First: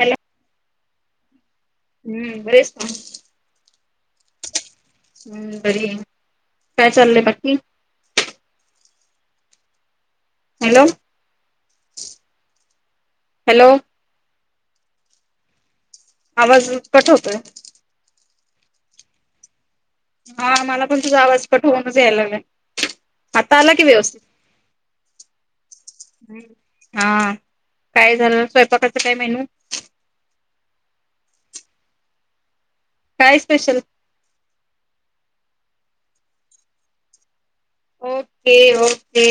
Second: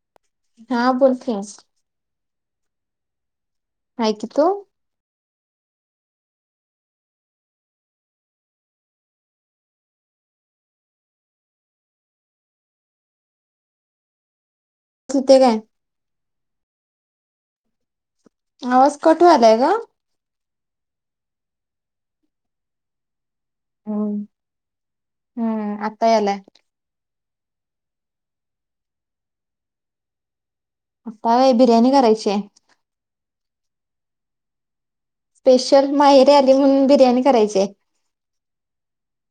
Hello हा बोलते हास हम्म बरीयेस ना? हाय की तू? हम्म बरीये, काय चाललंय बाकी? हॅलो हॅलो [unintelligible] आवाज, कट होतोय आवाज कट व्हायलाय ग हा मला पण तुझा आवाज कट होवूनच यायला लागलाय. आता आला कि व्यवस्थित? हम्म आता यालाय. हा काय झाल, स्वयंपाकाच काय मेनू? आता वय बिर्याणी करायचीय काय स्पेशल? स्पेशल माहेरीे आली म्हणून बिर्याणी करायचीये ओके-ओके,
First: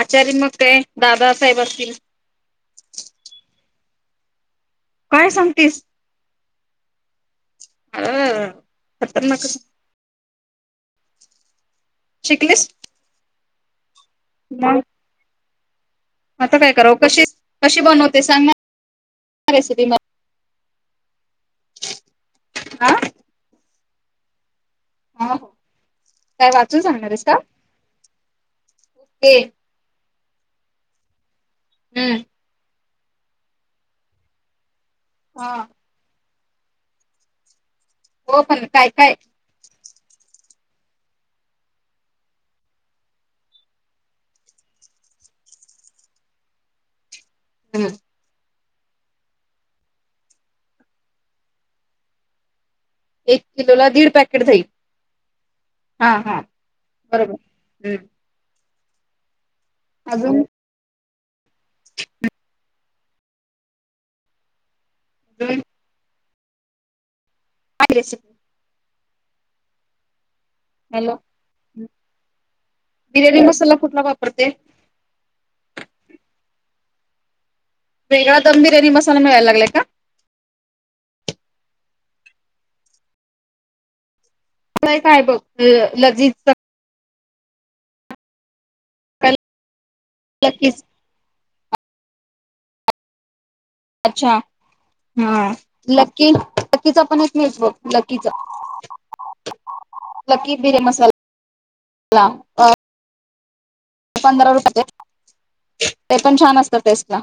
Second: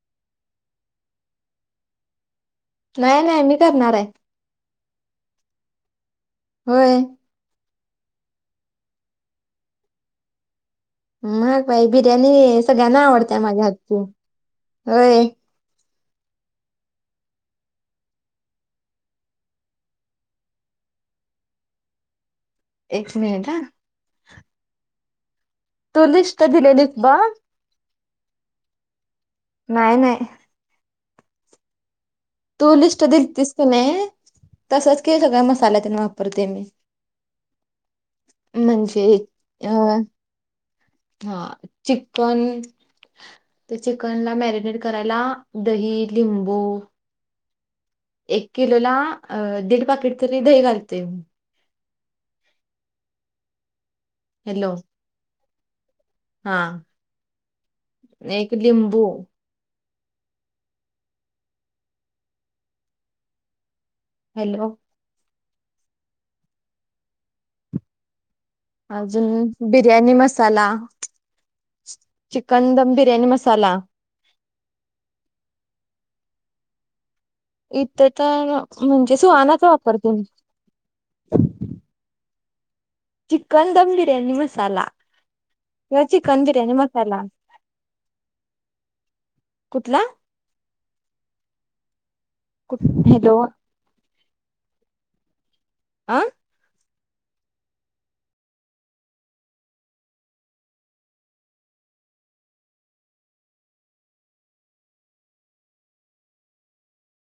आचारी मग काय दादा साहेब असतील? नाय-नाय मी करणार आय. काय सांगतीस? होय. आर र र खतरनाकच मग बाई बिर्याणीये, शिकलीस सगळ्यांना आवडते माझ्या हातची. मग? अय आता काय कराव? कशी, कशी बनवते सांगा [unintelligible] रेसिपी मला मला हा एक मिनिट हा ह हो तू लिस्ट काय वाचून दिलेलीस बघ सांगणारयस का?, ओके. नाय नाय हम्म तू लिस्ट दिलतीस कनय? तसच के सगळ्या हा मसाल्यात वापर करते मी हो पण काय म्हणजे, काय [unintelligible] हा, चिकन त चिकन ला मॅरिनेट करायला दही, लिंबू हम् एक किलोला अ दीड पाकीट तरी दही घालतेय मी एक किलो ला दीड पॅके हॅलो. हा -हा बरोबर, हम्म एक लिंबू अजून? [inaudible] हॅलो? हम्म रेसिप अजून, बिर्याणी मस चला, हॅलो चिकन दम बिर्याणी मसाला प्रते इथे वेगळा तर दम बिर्याणी म्हणजे, मसाला मिळायला सुहानाच लागलाय का वापरते मी. चिकन दम बिर्याणी मसाला काय काय बघ किंवा चिकन लजीज बिर्याणी मसाला. कुठला? एकटीच हॅलो. अच्छा हा अ लकी लकीचा पण एक मिळतो बघ लकीचा. लकी बिर्याणी मसाला. अ, पंधरा रुपये ते पण छान असत टेस्ट ला.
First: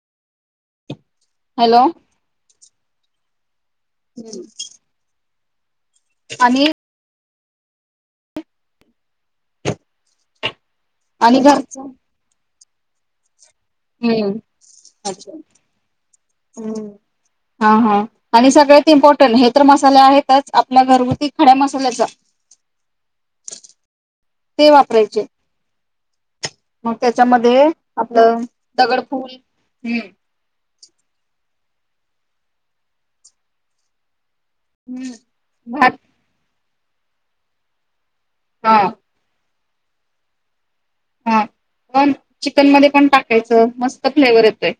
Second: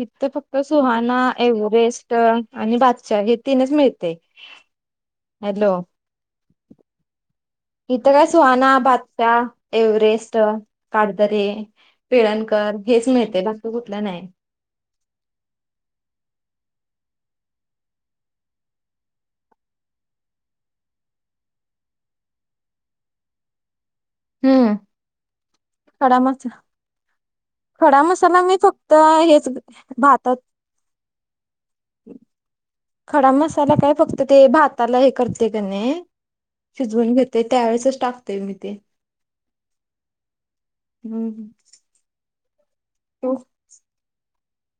हित फक्त सुहाना, हॅलो एव्हरेस्ट आणि बादशहा हे तीनच मिळते. हॅलो. आणि इथं काय सुहाना, बादशहा, एव्हरेस्ट, आणि काटदरे घरचं पिळणकर हेच मिळतय, बाकी कायऽ हम्म अच्छा, हम्म. हा हा, आणि सगळ्यात इम्पॉर्टंट, हे तर मसाले आहेतच, आपल्या घरगुती खड्या मसाल्याचा. ते हम्म, वापरायचे खड्या मसाऽ मग त्याच्यामध्येऽ खडा मसाला मी फक्त हेच भातातऽ खडा मसाला काय फक्त ते भात ताला हे हम्म करते का भात नाही, शिजवून घेतय त्यावेेळेसच टाकतेय मी ते. हा हा हम्म पण चिकन मध्ये पण तू टाकायचं, मस्त फ्लेवर येतोय.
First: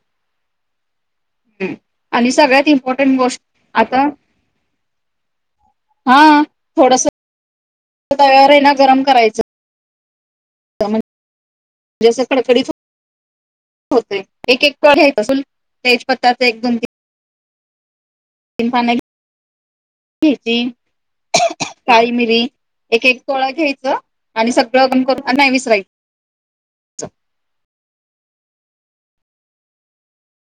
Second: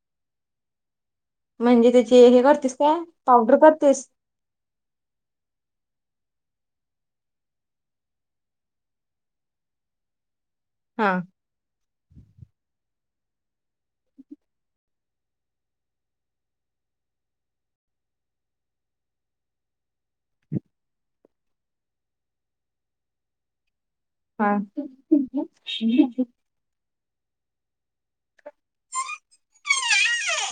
हम्म, म्हणजे त्याची आणि हे सगळ्यात करतेस काय इम्पॉर्टंट गोष्ट, पावडर करतेस? आताऽ हा, थोडस तव्यावर आहेना गरम करायचं हा म्हणजे आस कडकडीत होतयऽ होतय, एक एक कळल तेजपत्ताच एक-दोन-तीन तीन पानंऽ घ्यायची, काळी मिरी एक एक तोळा घ्यायच आणि हा सगळं करू नाही विसरायच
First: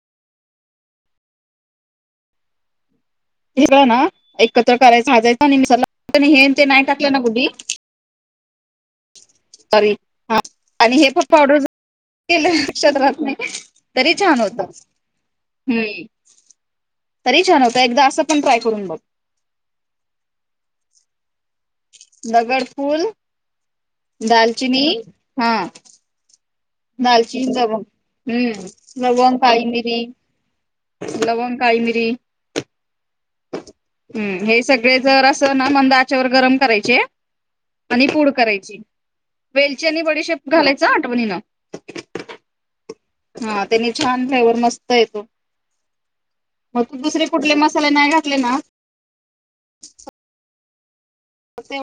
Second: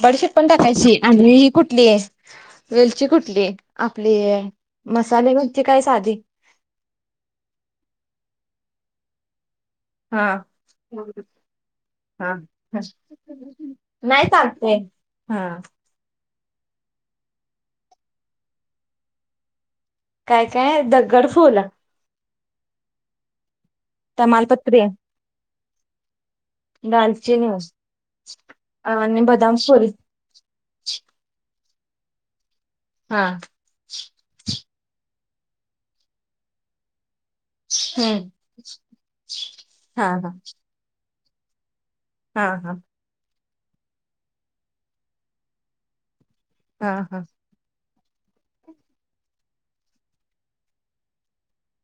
बडीशेप पण टाकायची, आणि ही कुठली आहे वेलची कुठली, सगळं ना आपली एकत्र करायचं मसाले भाजायचं आणि वेलची काय साधी मिक्सरला हे ते नाही टाकलं ना कुठी, सॉरी हा हां, आणि हे पण पावडरऽ हा. केलं लक्षात रात नाही, तरी नाही छान होत, चालते. हा हम्म. तरी छान होत एकदा असं पण ट्राय करून बघ. काय काय दग्गड फुल दगडफुल तमालपत्री, दालचिनी, हा. दालचिनी, हम्म, आणि लवंग बदाम काळी फुल. मिरी, लवंग काळिमिरी. हा. हम्म, हे सगळे असं ना मंद आचेवर गरम करायचे? आणि हम्म. पूड करायची, वेलची आणि हा हा. बडीशेप घालायचा हं आठवणीन. हा हा. हा त्यांनी छान फ्लेवर मस्त येतो. मग हा तू दुसरे हा. कुठले मसाले नाही घातले ना, ते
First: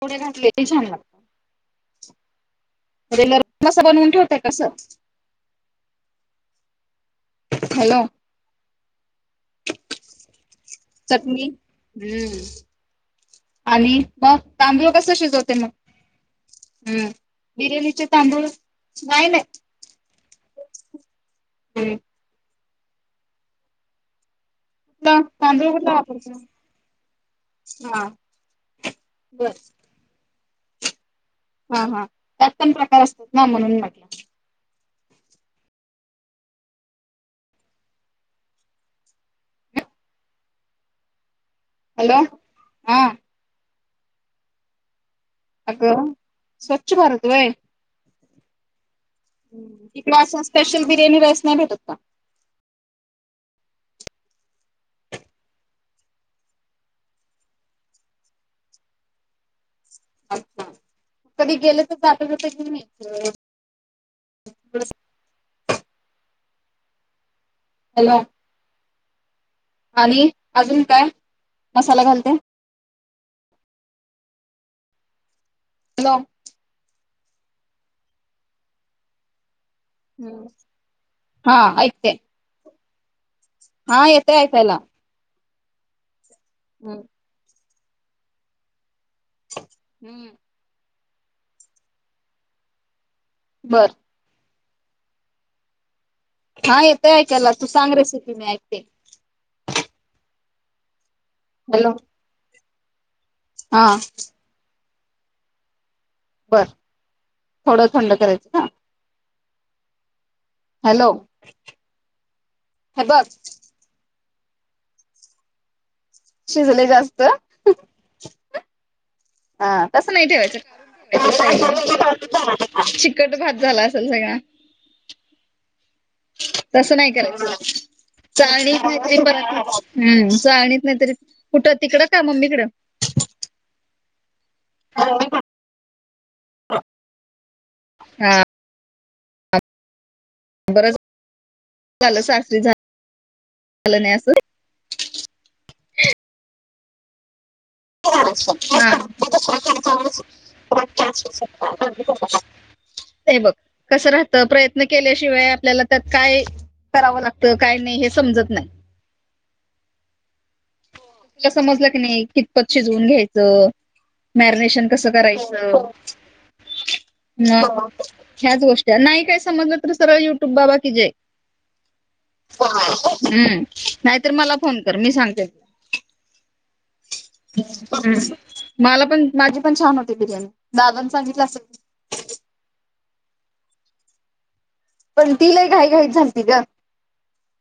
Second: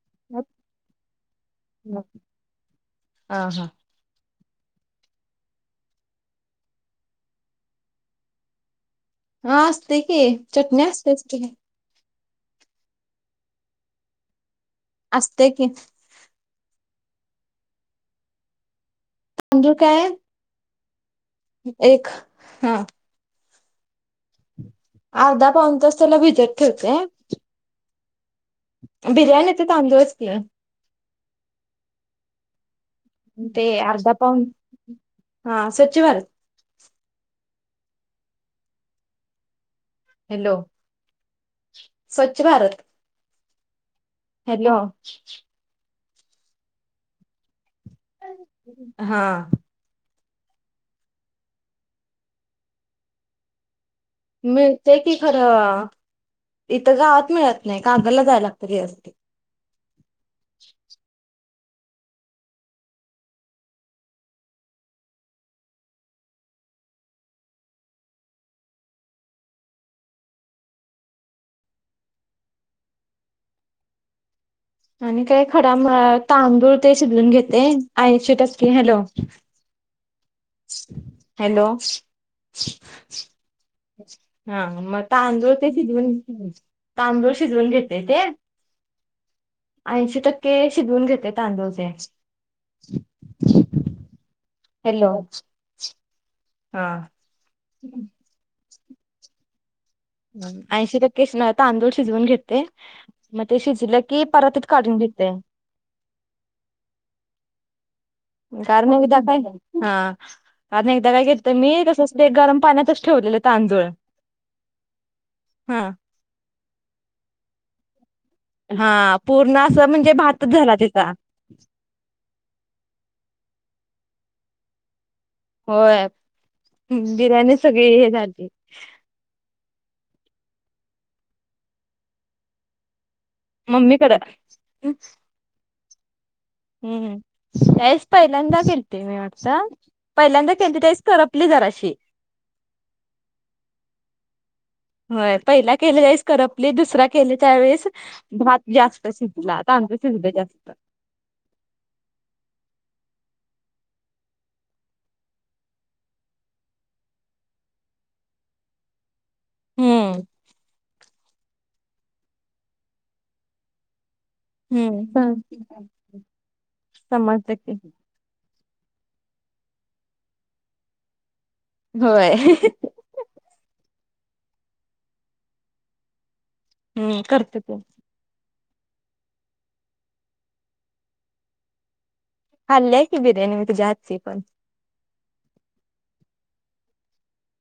पुढ घातले की छान लागतय. हा [unintelligible] हा. कस बनवून ठेवताय का कसऽ हॅलो. हा अस असती की, चटणी अ असते अस चटणी हम्म, आणि मग तांदळ कसं असते शिजवते की मग? हम्म, बिर्याणीचे तांदूळ, नाही नाही. तांदुळ काय? एक कुठला हा अर्धा तांदुळ पाऊन कुठला तास त्याला वापरता? भिजत हा. बर बिर्याणीचं तांदूळचं की. हा हा, त्यात पण प्रकार असतात ना ते म्हणून म्हटलं. अर्धा पाऊन हा स्वच्छ भारत. हॅलो. हॅलो स्वच्छ भारत हा. हॅलो. अगं स्वच्छ भारत होय? हा. इकडे असं स्पेशल बिर्याणी राईस नाही भेटत का? मिळते की खरं, इथं गावात मिळत नाही कागलला जाय लागत त्याच्यासाठी. अच्छा [inaudible] कधी गेलं तर जाता जाता घेऊन यायचं. [unintelligible] हॅलो. आणि अजून काय मसाला घालते? आणि काही खडा म हॅलो तांदूळ ते शिजवून घेते ऐंशी टक्के हॅलो. हम्म. हा हॅलो. ऐकते हा येेतंय हा ऐकायला. मग तांदूळ ते भिजवून घ्यायचे, हम्म. तांदूळ शिजवून घेते ते. ऐंशी हम्म टक्के शिजवून घेते तांदूळ ते. बरं. हॅलो. हा येते ऐकायला तू सांग रेसिपी मी ऐकते. ऐंशी टक्के स तांदूळ हॅलो शिजवून घेते. मग ते हा शिजलं की परातीत काढून घेते. बर थोडं थंड कराय कारणी उद्या काय नाही, हा. कारण हॅलो एकदा काय केलतं मी तसं ते गरम पाण्यातचं हे बघ ठेवलेलं तांदूळ. हा. शिजले जास्त? हा पूर्ण असं म्हणजे तसं नाही भातचं ठेवायचं. झाला तिचा. [unintelligible] चिकट भात झाला असंल सगळा? होय तसं नाही बिर्याणी करायचं सगळी हे झाली चाळनीत नाही ई पर्यंत, हम्म चाळणीत नाहीतरी कुठं तिकडं का मम्मीकडं? मम्मीकडं हम्म. त्या वेळीस हा पहिल्यांदा केलती मी वाटतं, पहिल्यांदा केलती बरं त्यावेळेस करपली जराशी. झालं सासरी झा झालं नाही असं. होय पहिला केले राईस करपले दुसरा केले त्यावेळेस भात हा जास्त शिजला, तांदूळ शिजले जास्त. [unintelligible] हे बघ कस राहत प्रयत्न केल्याशिवाय आपल्याला त्यात काय करावं लागतं काय नाही हे समजत नाही. हम्म. तुला समजलं की नाही कितपत शिजवून घ्यायचं. मॅरिनेशन कस करायचं हम्म समजलं म की ह्याच गोष्टी नाही काय समजलं तर सरळ युट्यूब बाबा की जय होय हम्म. नाहीतर मला फोन कर मी सांगते. हम्म. करते ते मला पण माझी पण छान होती बिर्याणी दादानी सांगितलं असेल की. खाल्लीय की बिर्याणी मी तुझ्या हातची पण. पण ति लय लय घाई घाईत झालती ग.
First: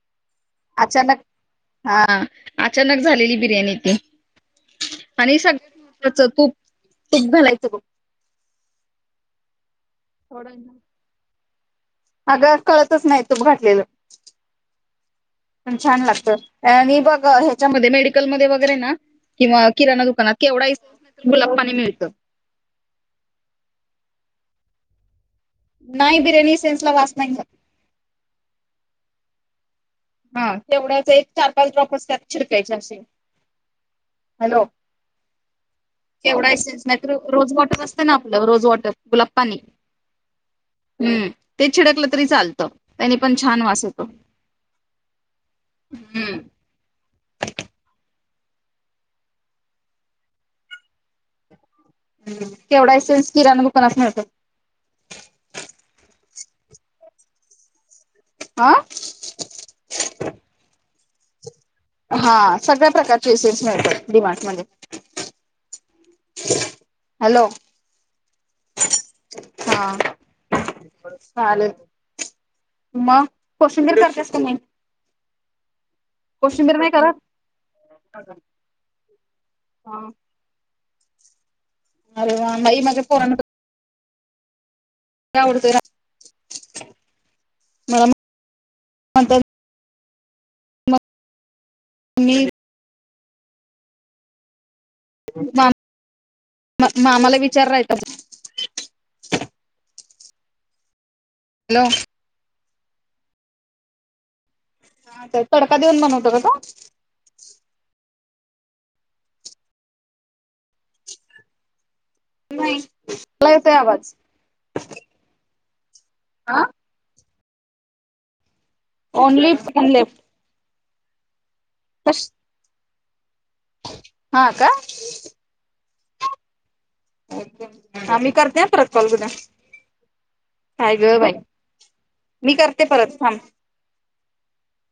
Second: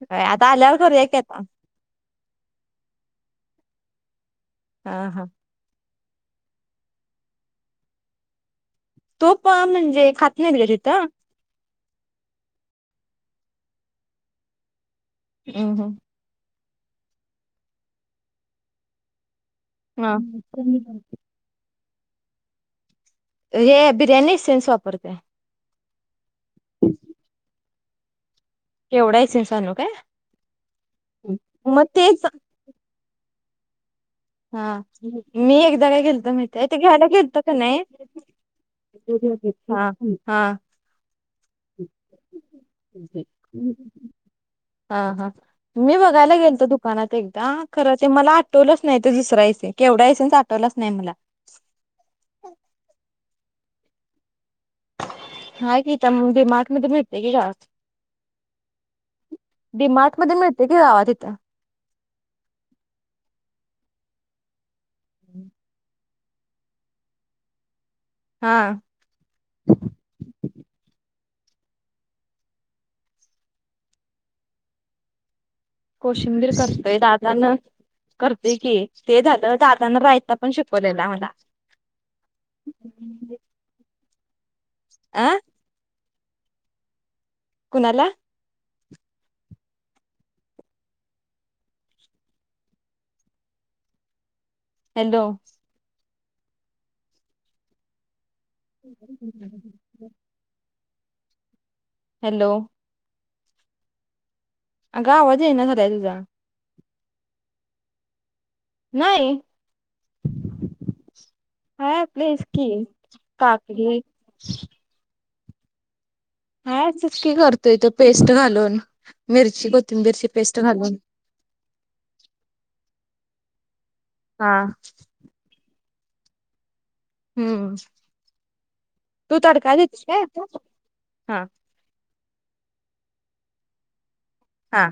काय आता आल्यावर करूया की अचानक आता. हा अचानक झालेली बिर्याणी ती हा हा आणि सग ह तूप तूप घालायचं बघ. तूप म्हणजे खात न्हाईत ग तिथं. आगं कळतच नाही तूप घातलेलं पण हम्म छान लागत. आणि बघ हेच्यामध्ये मेडिकलमध्येध्ये वगैरे ना किंवा किराणा हम्म दुकानात केवढा हा [unintelligible] गुलाब पाणी मिळतं. हे बिर्याणी इसेन्स वापरतीया. नाही बिर्याणी इसेन्सला वास नाही ला केवढा इसेन्स आणु काय. हा तेवढ्याच एक चार पाच मग ड्रॉपच त्यात तेच शिडकायचे आशे. हा मी एकदा काय केलतं केवढा माहिती हाय ते एसेन्स नाही घ्यायला तर गेल्तो रोज कनाई. वॉटर असतं ना आपलं रोज वॉटर गुलाब [unintelligible] पाणी हा [unintelligible] हम हा. हम्म चिडकलं तरी चालतं त्यानी पण छान वास येतो. हा हा मी बघायला हम्म गेल्तो दुकानात एकदा खरं ते मला आठवलंच नाई तो दुसरा इसे केवढा इसेन्स आठवलंच नाही मला. हम केवढा इसेन्स किराणा दुकानात मिळतो. हाय की इथ म डी मार्ट मधे मिळतोय की. [unintelligible] आ. डी मार्ट मध्ये मिळतोय की गावा तिथं. हा सगळ्या प्रकारचे इसेन्स मिळत्यात डी मार्ट मध्ये. हम्म. हॅलो. हा. हा. चालेल म कोशिंबीर करतीयास का नाई? कोशिंबीर नाही करतोय करत दादाना करतोय की ते झालं दादानं रायता पण शिकवलेला मला [unintelligible] माझ्या पोरांकड अं [unintelligible] मला कुणाला? म्हणतात मी हॅलो. मम मामाला विचार रायता [unintelligible] [unintelligible] हॅलो. हॅलो. अगं हा आवाज ताई, येईना तडका झालाय देऊन तुझा बनवतो का तो? नाई. नाही मला येतोय [unintelligible] आवाज काय चुकी करतोय तो पेस्ट घालून, ओनली मिरची लेफ्ट कोथिंबीरची पेस्ट घालून. [unintelligible] हा. हम्म हा मी करते हा परत कॉल तुला, तू तडका देतेस काय काय ग बाई. हा मी करते परत थांब. हा.